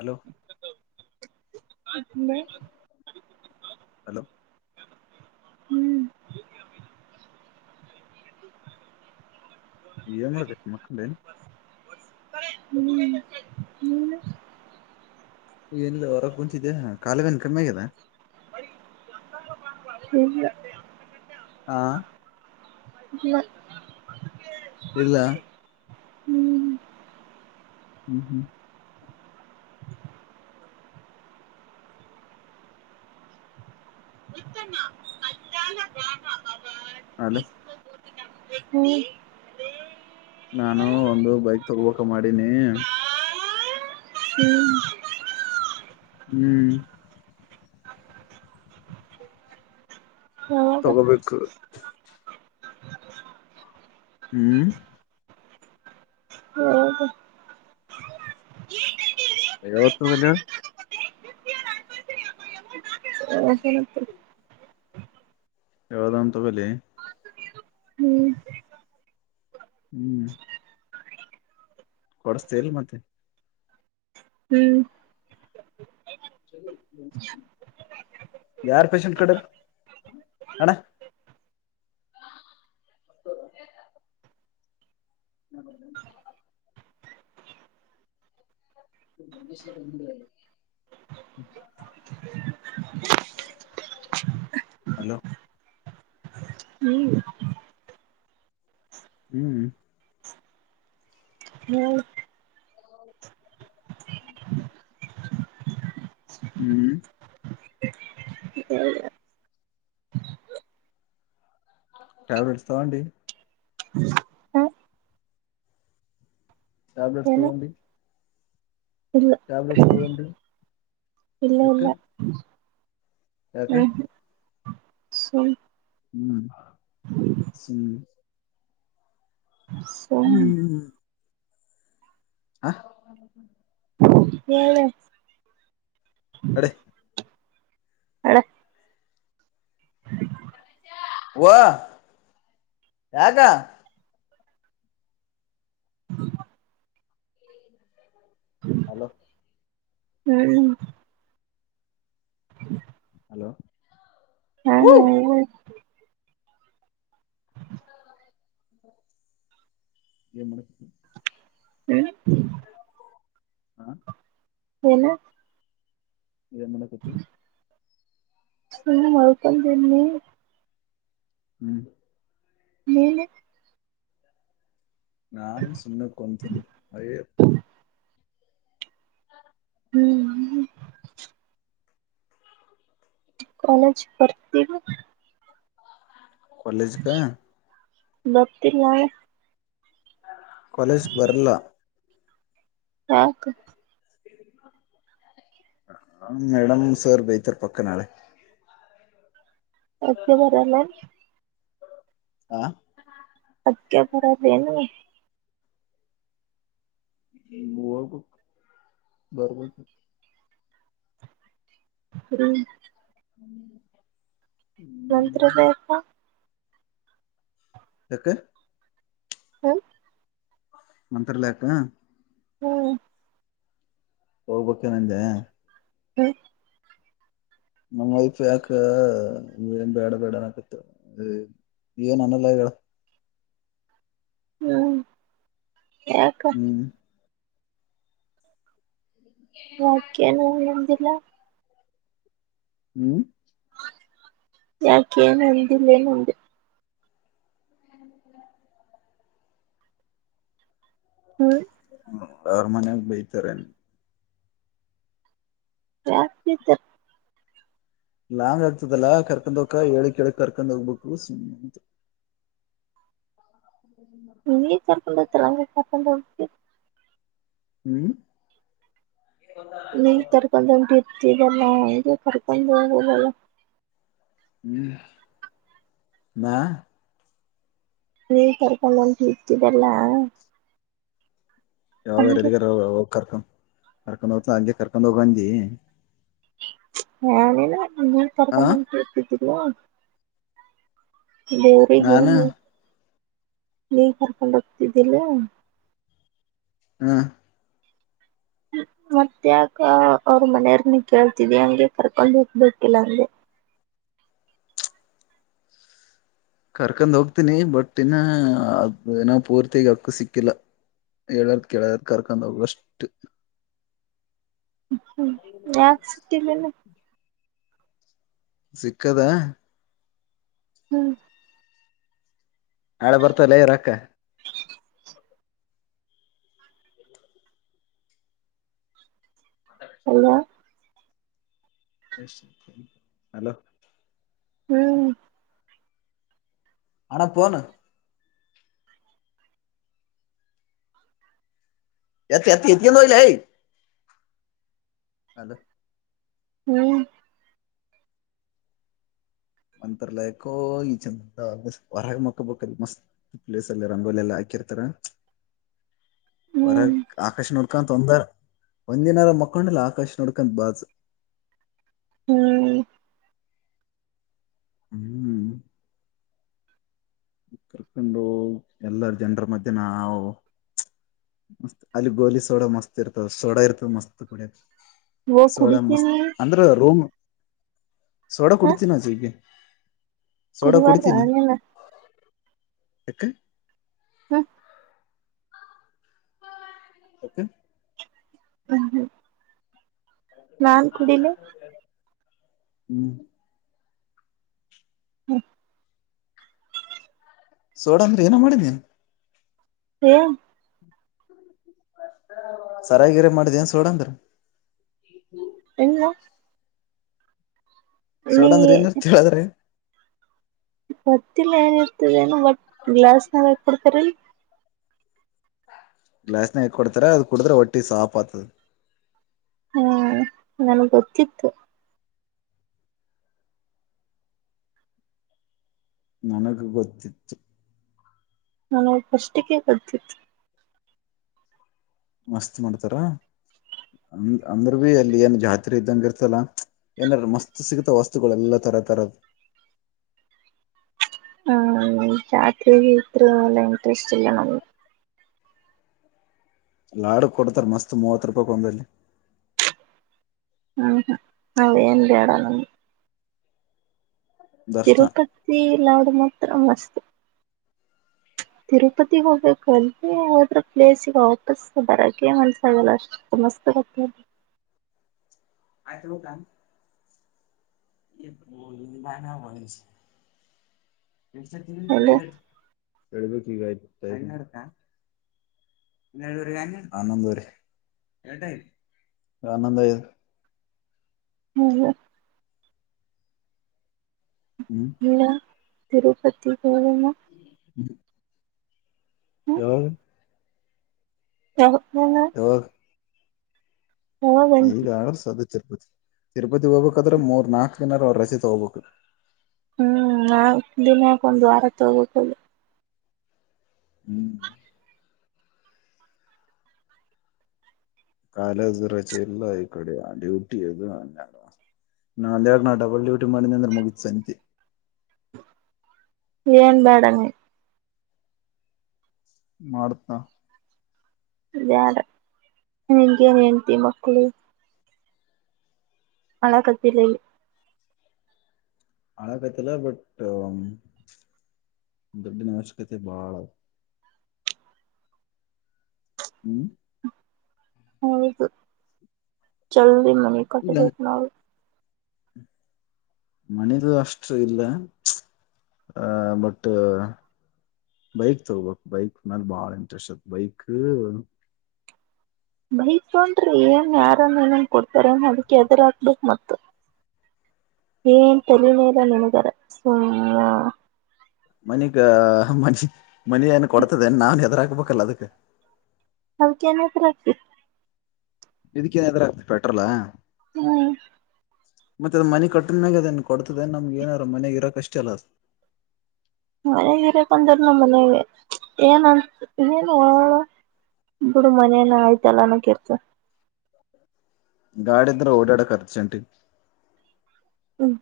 Hello hello hello ಹ್ಮ್. ಏನ್ ಮಾಡಾಕತ್ತಿ ಮಕ್ಕೊಂಡಿಯೇನ ಹ್ಮ್ ನೀನ ಏನಿಲ್ಲಾ ಹೊರ ಕುಂತಿದ್ದೆ ಕಾಲಬ್ಯಾನಿ ಕಮ್ಮಿ ಆಗದಾ. ಇಲ್ಲಾ. ಆ. ಇಲ್ಲಾ. ಇಲ್ಲಾ. ಹ್ಮ್ ಹ್ಮ್ ಹ್ಮ್ [unintelligible] ಅಲೋ. ನೀ ನಾನು ಒಂದು ಬೈಕ್ ತಗೋಬೇಕ ಮಾಡೀನಿ ಹ್ಮ್ ಹ್ಮ್ ಯಾವಾಗಾ ತಗೋಬೇಕು ಹ್ಮ್ ಹೋಗ [inaudible] ಯಾವತ್ತ ಹೋಗಣ್ಯ. ಹ [unintelligible] ಯಾವದ ಒಂದು ತಗೋಳಿ ಹ್ಮ್ ಹ್ಮ್ ಕೊಡುಸ್ತಿಲ್ಲ ಮತ್ತೆ ಹ್ಮ್ ಯಾರ ಪೇಷಂಟ್ ಕಡೆ ಅಣ್ಣಾ [inaudible] ಹಲೋ ಹ್ಮ್ ಹ್ಮ್ ಹ್ಮ ಹ್ಮ್ ಹ ಟ್ಯಾಬ್ಲೆಟ್ಸ್ ತಗೊಂಡಿ ಟ್ಯಾಬ್ಲೆಟ್ಸ್ ಏನ ತೊಗೊಂಡಿ ಇಲ್ಲ ಟ್ಯಾಬ್ಲೆಟ್ಸ್ ತೊಗೊಂಡಿ ಇಲ್ಲ ಇಲ್ಲ ಯಕ ಹ್ಮ್ ಸುಮ್ ಹ್ಮ್ ಸುಮ್ ಸುಮ್ ಹಾ ಹೇಳು ಹ್ಮ ಕಡೆ ಹಳ ವ ಯಾಗ ಹಲೋ ಹ್ಮ್ [inaudible] ಹಲೋ ಹಾ ಹ್ಮ್ ಎ ಮ [inaudible] ಹ್ಮ ಹ್ಮ ಏನ ಏನ್ ಮಾಡ ಕತಿ ಸುಮ್ನೆ ಮಲ್ಕೊಂಡಿನಿ ಹ್ಮ್ ನೀನು ನನ್ ಸುಮ್ನೆ ಕುಂತೀನ ಅ ಹ್ಮ್ ಕಾಲೇಜ ಭರ್ತಿರ ಕಾಲೇಜ್ ಕ ಬರ್ತಿಲ್ಲ ಕಾಲೇಜ್ ಬರ್ಲ ಯಾಕ್ ಮೇಡಂ ಸರ್ ಬೈತಾರೆ ಪಕ್ಕ ನಾಳೆ ಅದ್ಕೆ ಬರಲ್ಲ ಏನ್ ಹಾ ಅದಕ್ಕೆ ಬರೋಲ್ಲೇನ ಹ ನಿನ್ಹೋಗೂ ಬರಬರ್ ಹೂ ಹ್ಮ್ ನಂತ್ರದಪ್ಪ ಕಕ್ಕ ಹ್ಮ ಮಂತ್ರಲಯಕ್ಕ ಹ್ಮ್ ಹೋಗ್ಬಕ್ಕೆನಂದೆ ಹ್ಮ ನಮ್ ವೈಫ ಯಾಕನ್ ಬೇಡ ಬೇಡನ್ಕತ್ ನ್ ಅನಲ್ಲ ಆಗ್ಯಾಳ ಹ್ಮ ಯಏಕ್ಕ ಹ್ಮ್ ಯಾಕ್ ಏನ್ ಅಂದಿ ನ ಹ್ಮ್ ಯಾಕೇಏನ್ ಅಂದಿಲ್ಲ ಏನಂದಿಲ್ಲ ಹ್ಮ್ ಹ ಹ್ಮ್ ಯರ ಮನೆ ಬೈತರೆ ಯಾಕ್ ಬೈತಾರ ಲಾಂಗ್ ಆಗ್ತದಲ್ಲಾ ಕರ್ಕೊಂಡ ಹೋಗಕ ಹೇಳಿ ಕೇಳಿ ಕರ್ಕೊಂಡ್ ಹೋಗ್ಬೇಕು ಸ್ಮ್ ಅಂತ ಅ ಕರ್ಕೊಂಡು ಹೋಗ್ತಾರೆ ಹಂಗೆ ಕರ್ಕೊಂಡ್ ಹೋಗ್ತಿ ಹ್ಮ್ ನೀ ಕರ್ಕೊಂಡು ಒಂಟಿದ್ದಿ ದೆಲ್ಲ ನಂಗೂ ಕರ್ಕೊಂಡು ಹೋಗೋದಲ್ಲ ಹ್ಮ್ ಮಾ ನೀವ ಕರ್ಕೊಂಡಂತು ಇಟ್ಟಿದೆಲ್ಲ ಯಾವಾರಎಲ್ಲಿಗಾರ ಹೋಗ್ರ್ ಹೋಗ್ ಕರ್ಕಂ ಕರ್ಕದಜ ಹಂಗೆ ಕರ್ಕದ ಹೋಗು ಅಂದಿ. ಹ್ಯಲೆಲಾ. ನೀನ ಆ ಕರ್ಕೊಂಡ್ ಹೊಂಟಿದ್ದು. [unintelligible] [unintelligible] ನಾನ ನೀಗ್ ಕರ್ಕೊಂಡ್ ಹೋಗ್ತಿದ್ದಲ್ಲಾ. ಹಾ ಮತ್ಯಾಕ್ ಅವ್ರ ಮನೆಯರ್ನ್ನ ಕೇಳ್ತಿದಿ ಹಂಗೆ ಕರ್ಕೊಂಡ್ ಹೋಗಬೇಕಿಲ್ಲ ಅಂಗೆ. ಕರ್ಕೊಂಡ್ ಹೋಗ್ತೀನಿ ಬಟ್ ಇನ್ನ ಅದ ಏನ ಪೂರ್ತಿಗ ಅಕ್ಕ ಸಿಕ್ಕಿಲ್ಲ ಹೇಳದ ಕೇಳದ ಕರ್ಕ್ ಹೋಗಷ್ಟ. ಹ್ಮ್ ಹ್ಮ್ ಯಾಕ ಸಿಕ್ಕಿಲ್ಲೆನ್. ಸಿಕ್ಕದ ಹ್ಮ್ ನಾಳೆ ಬರ್ತಲ್ಲ ಇರ ಅಕ್ಕಾ. ಅವ್ರಾ. ಹಲೋ ಹ್ಮ್ ಅಣ್ಣಾ ಪೋನ. ಎತ್ತ ಎತ್ತ ಎತಿನೋ ಲೇ. ಅಲ ಹ್ಮ್ ಮಂತ್ರರ ಲಯಕೋ ಈ ಚಂದ ಹೊರಗ ಮಕ್ಕಬೇಕಲ್ ಮಸ್ತ್ ಪ್ಲೇಸ್ಲ್ಲಿ ರಂಗೋಲೆ ಎಲ್ಲಾ ಹಾಕಿರ್ತಾರ. ಹ್ಮ್ ಒರಗ್ ಆಕಾಶ ನೊ ಕಂತತ್ ಒಂದರ ಒಂದಿನಾರ ಮಕ್ಕೊಂಡಿಲ್ಲಾ ಆಕಾಶ್ ನೋಡ್ಕಂತ ಬಾಜ. ಹ್ಮ್ ಹ್ಮ್ ಕರ್ಕೊಂಡು ಎಲ್ಲಾರ ಜನರ ಮಧ್ಯ್ಯ ನಾವು. ಮತ್ ಅಲ್ಲಿ ಗೋಲಿ ಸೋಡ ಮಸ್ತ್ ಇರ್ತದ. ಸೋಡಾ ಇರ್ತದ ಮಸ್ತ್ ಕುಡ್ಯಾಕ್ ಓ ಸೋಡಾ ಮಸ್ತ್ ಕುಡಿತೀನಿ ಅಂದ್ರೆ ರೂಮ್. ಸೋಡಾ ಕುಡ್ತೀನಾ ಝೀಗೆ ಗುರುವಾರ ರಾಯಣ ಯಕನ್. ಹ ಯಕ. ಹ್ಮ ಹ್ಮ ನಾನ್ ಕುಡೀಲಿ ಹ್ಮ್ ಹ್ಮ ಸೋಡ ಅಂದ್ರ ಏನ ಮಾಡಿ ನೀನ್. ಹೊ ಸರಾಗಿರ ಮಾಡ್ದನ್ ಸೋಡಂದ್ರ. ಇಲ್ಲಾ. ಸೋಡಾ ಅಂದ್ರ ಏನ ತಿಳ್ಯಾರ್ ರೀ. ಗೋತ್ತಿಲ್ಲಾ ಏನಿರ್ತದ ಏನು ಬಟ್ ಗ್ಲಾಸ್ನಾಗ್ ಹಾಕ ಕೊಡ್ತಾರ ಇಲ್. ಗ್ಲಾಸನಾಗ್ ಹಾಕ್ ಕೊಡ್ತಾರ ಅದು ಕುಡದ್ರೆ ಒಟ್ಟಿ ಸಾಪಾತದ. ಹಾ ನನ್ಗ್ ಗೊತ್ತಿತ್ತು. ನನಗ ಗೊತ್ತಿತ್ತು. ನನಗ್ ಫಸ್ಟ್ ಗೆ ಗೊತ್ತಿತ್ತು. ಮಸ್ತ್ ಮಾಡ್ತಾರ ಅಂದ ಅಂದ್ರ ಭ ಅಲ್ಲಿ ಏನ್ ಜಾತ್ರೆ ಇದ್ದಂಗ ಇರ್ತಲ್ಲಾ ಏನಾರ ಮಸ್ತ್ ಸಿಗತ ವಸ್ತುಗಳೆಲ್ಲಾ ತರ ತರದ. ಹ್ಮ್ ಜಾತ್ರೆ ಗಿತ್ರೆ ಎಲ್ಲ ಇಂಟ್ರೆಸ್ಟ್ ಇಲ್ಲಾ ನಮಗೆ. ಲಾಡು ಕೊಡ್ತಾರ ಮಸ್ತ್ ಮೂವತ್ ರೂಪಾಯ ಕೊ ಒಂದಲ್ಲಿ ಹ್ಮ್ ಹ್ಮ್ ಅವೆನ್ ಬ್ಯಾಡ ನಮಗ. ದರ್ಶನ ತಿರುಪತ್ತಿ ಲಾ ಮಾತ್ರ ಮಸ್ತ್ ತಿರುಪತಿಗ್ ಹೋಗ್ಬೇಕು ಅಲ್ಲಿ ಹೊದ್ರ ಪ್ಲೇಸ್ಗೆ ವಾಪಸ್ ಬರಕ್ಕೆ ಮನ್ಸಾಗಲ್ಲ ಅಷ್ಟ ಮಸ್ತ್ ಗತ್ತ. [unintelligible] ಅಲ್ಲ ಕೊಡಬೇಕ ಹಾ ನೊಂದುವರೆ ಇಟಗದ ಹನೊಂದು ಐದ ಹಾ ಹೇಳ್. ಹೇಳ ತಿರುಪತಿ ಹ್ಮ ಯಾಯಿ. [inaudible] ಹ್ಮ್ ಹ್ಮ್ ಯಾವಾಗ ಈಗ ಆಣಸದಿ. ತಿರುಪತಿ ತಿರುಪತಿ ಹೋಗ್ಬೇಕಾದ್ರ ಮೂರ್ ನಾಕ್ ದಿನಾರ ಅವ್ರ ರಜೆ ತಗೋಬೇಕು. ಹ್ಮ್ ನಾ ದಿನಾಕ ಒಂದ ವಾರ ತ ಹೋಗಕುದು. ಹ್ಮ್ ಕಾಲೇಜು ರಜೆ ಇಲ್ಲಾ ಈ ಕಡೆ ಡ್ಯೂಟಿ ಅದು ನಾಲಣ ಡಬಲ್ ಡ್ಯೂಟಿ ಮಾಡಿದದ್ರ ಮುಗಿತ್ ಸಂತಿ. ಏನ್ ಬ್ಯಾಡಮ್ಮಿ. ಮಾಡ್ತಾ. ಬ್ಯಾಡಾ ಹಂಗೆ ಹೆಂಡ್ತಿ ಮಕ್ಳು. ಅಳಾಕತಿಲ ಇಲ್. ಅಳಾಕತಿಲ್ಲ ಬಟ್ ದುಡ್ಡಿನ ಅವಶ್ಯಕತೆ ಬಾಳ ಹ್ಮ್ ಹೌದು ಜಲ್ದಿ ಮಾ ಈಗ ಕಟ್ಟ ನ ಮನಿದು ಅಷ್ಟ ಇಲ್ಲ ಅಹ ಬಟ್ ಬೈಕ್ ತಗೋಬೇಕು ಬೈಕ್ ಮೇಲೆ ಬಾಳ ಇಂಟ್ರೆಸ್ಟ್ ಆತ್ ಬೈಕ್ ಬೈಕ್ಂದ್ರೆ ಏನ್ ಯಾರ ಏನನ್ ಕೊಡ್ತಾರ ಅದಕ್ಕೆ ಎದರಕ್ಬೇಕ ಮ ಏನ್ ತಲನೇಲ್ಲ ನೆನಗಾರ ಸು ಮನಗ ಮಚ ಮನಿ ಏನ್ ಕೊಡ್ತಾದೆನ್ ನಾನ್ ಹೆದ್ರಾಕ್ಬೇಕಲ್ಲ ಅದಕ್ಕೆ ಹೌ ಕೆನತ್ರರಿ ಇದಕ್ಕ ನಾದ್ರ ಆಗ್ತದೆ ಪೆಟ್ರೋಲಾ ಹ್ಮ್ ಮತ್ತೆ ಅದ ಮನೆ ಕಟ್ಟದ ಮಾಗ ಅದೇನ್ ಕೊಡ್ತದ ನಮ್ಗೆ ಏನಾರ ಮನ್ಗ್ ಇರಕ್ ಅಷ್ಟ ಅಲ್ಲ ಅದು ಮನೆಗ ಇರಕ್ಂದ್ರ ನ ಮನೆ ಏನ ಏನುಳ ಬಿಡು ಮನೇನ ಆಯ್ತಲ್ಲನ ಕಿರ್ತ ಗಾಡಿ ಇದ್ರೆ ಓಡಾಡಕ್ಕೆ ಅರ್ಜೆಂಟಿಗೆ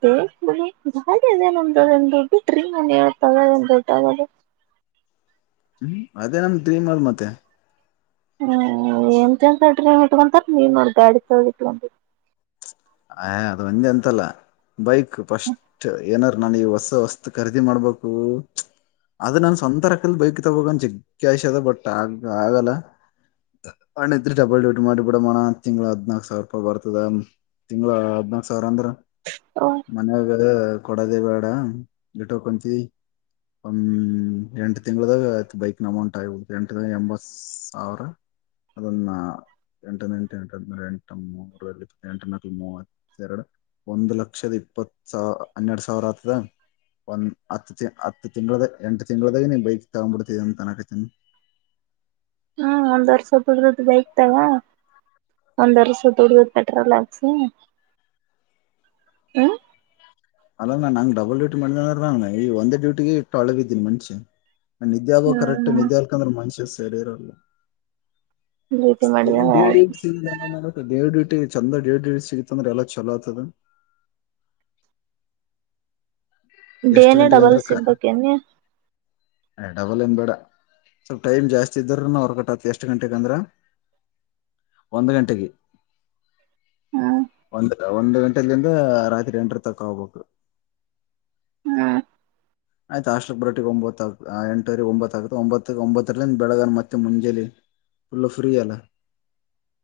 ಬೇದೇ ನ್ದ ಗಾಡಿ ಅದ ನಮ್ದು ಒಂದ್ ದೊಡ್ಡು ಡ್ರೀಮ್ ಮನೆ ಹತದ ನಾನ್ ದುಡ್ಡ ಅವಾಗ ಹ್ಮ್ ಅದೇ ನಮ ಡ್ರೀಮ್ ಅಲ್ಲ ಮತ್ತೆ ಹ್ಮ್ ಎಂತ ಎಂತ ಡ್ರೀಮ್ ಇಟ್ಕೊತಾರ ನೀ ನೋಡ್ ಗಾಡಿ ತೊಗೊಳೊದು ಇಟ್ಕೊಂಡಿ ಆ ಅದು ಒಂದೇ ಅಂತಲ್ಲ ಬೈಕ್ ಫಸ್ಟ್ ಏನಾರ ನಾನ ಈ ಹೊಸ ಹೊಸ್ ಖರೀದಿ ಮಾಡ್ಬೇಕು ಅದ ನನ್ ಸ್ವಂತ ರಕಲ್ ಬೈಕ್ ತಗೋಂದ ಜಿಗ್ಷ ಅದ ಬಟ್ ಆಗ ಆಗಲ್ಲ ಅಣ್ಣಿದ್ರಿ ಡಬಲ್ ಡ್ಯೂಟಿ ಮಾಡಿ ಬಿಡಮ್ಮಣ ತಿಂಗ್ಳ ಹದ್ನಾಕ್ ಸಾವಿರ ರೂಪಾಯಿ ಬರ್ತದ ತಿಂಗ್ಳ ಹದ್ನಾಕ್ ಸಾವರ ಅಂದ್ರ ಮನಗ ಕೊಡದೇ ಬೇಡ ಗಟಂತ ಒ ಎಂಟು ತಿಂಗಳದಾಗ ಆಯ ಬೈಕ್ ನ ಅಮೌಂಟ್ ಆಗಬುದು ಎಂಟ ತಿಂಗಳ ದಾಗ ಎಂಬ ಸಾವಿರ ಅದನ್ನ ಎಂಟಂಟು ಎಂ ಎಂಟ [inaudible] ಮೂಂ ಮೂವತ್ತೆರಡು ಒಂದು ಲಕ್ಷದ ಇಪ್ಪತ್ ಸಾವ ಹನ್ನೆರಡು ಸಾವಿರ ಆತದ ಒಂದ್ ಹತ್ತು ಹತ್ತು ತಿಂಗಳದ ಎಂಟ ತಿಂಗಳದಾಗ ನೀ್ ಬೈಕ್ ತಗೊಂಡ್ಬಿಡ್ತಿದ ಅಂತ ಅನಕತನಿ ಹ್ಮ ಒಂದ್ ವರ್ಷ ದುಡದ ಬೈಕ್ ತಗ ಒಂದ್ ವರ್ಸ ದುಡದ ಪೆಟ್ರೋಲ್ ಹಾಕ್ಸಿ ಹ್ಮ ಅಲ ನ ನಂಗ್ ಡಬಲ್ ಡ್ಯೂಟಿ ಮಾಡದೇ ಅಂದ್ರೆ ನಾನ್ ಈ ಒಂದೇ ಡ್ಯೂಟಿಗೆ ಇಟ್ಟುಳ ಬಿದ್ದೀನ ಮನ್ಷಿ ನಿದ್ದೆ ಆಗಬೇಕು ಕರೆಕ್ಟ್ ಹ್ಮ್ ನಿಡ್ಡಿಯಾರ್ಲ್ಕಿದ್ರೆ ಮಾನ್ಷಿಯಸ್ ಶರೀರಲ್ಲ ಡ್ಯೂಟಿ ಮಾಡಿದ [unintelligible] ಚಂದ ದಡ್ ಸಿಗತ ಅಂದ್ರೆ ಎಲ್ಲಾ ಚಲೋ ಆಗ್ತದ ಎಷ್ಟ್ ಡೇನ ಡಬಲ್ ಸಿಗಬೇಕು ಎನ್ ನಿನಗ ಹ ಡಬಲ್ ಏನ್ ಬೇಡ ಸ್ವಲ್ಪ ಟೈಮ್ ಜಾಸ್ತಿ ಇದ್ದ್ರ ನ ಹೊರ್ಗಟ್ಟತಿ ಎಷ್ಟ್ ಗಂಟೆಗೆ ಅಂದ್ರ ಒಂದು್ ಗಂಟೆಗೆ ಹ್ಮ್ ಒಂದು ಒಂದು ರಟಲ್ಲಿಂದ ರಾತ್ರಿ ಎಂಟರ ತಕ ಹೋಗ್ಬೇಕು ಹ್ಮ್ ಆಯ್ತ ಅಷ್ಟಕ್ ಬರಟಿಗೆ ಒಂಬತ್ ಆ ಆ ಎಂಟವರಿಗೆ ಒಂಬತ್ತ ಆಗತ ಒಂಬತ್ತ ಒಂಬತ್ತರ್ಿಂದ ಬೆಳಗನ್ ಮತ್ತೆ ಮುಂಜೇಲಿ ಫುಲ್ಲು ಫ್ರೀ ಅಲ್ಲ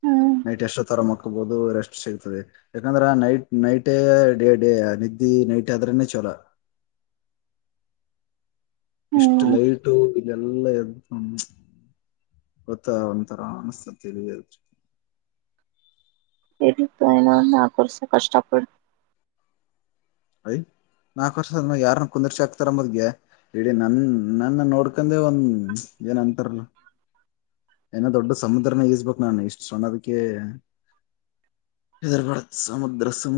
ಹ್ಮ್ ನೈಟ್ ಎಷ್ಟ ತರ ಹಕೋಬಹುದು ರೆಸ್ಟ್ ಸಿಗ್ತದೆ ಯಾಕಂದ್ರೆ ನೈಟ್ ನೈಟೇ ಡೇ ಡೇ ನಿದ್ದಿ ನೈಟ್ ಆದ್ರನೆೇ ಚಲ ಇಷ್ಟು ಹ್ಮ್ ಲೈಟು ಎಲ್ಲ ಎ್ದ ಗೊತ್ತ ಒಂದು ತರನ ಸ ತಿಳ ಎಡತ್ತು ಆಯನ ನಾಕು ವರ್ಷಾ ಕಷ್ಟಪಡಿ ಯ್ ನಾಕು ವರ್ಷ ಯಾರನ್ನ ಕುಂದಿರ್ಚಿ ಹಾಕ್ತಾರಂಬದಗೆ ಇಡೀ ನನ್ ನನ್ನ ನೋಡ್ಕೊಂಡೆ ಒಂದ್ ಏನ್ ಅಂತಾರಲ್ಲ ಏನೋ ದೊಡ್ಡ ಸಮುದ್ರನ ಈಸ್ಬೇಕಕ್ ನಾನು ಇಷ್ಟು ಸಣ್ಣದಕ್ಕೆ ಹೆರ್ಬಡ ಸಮುದ್ರ ಸಮುದ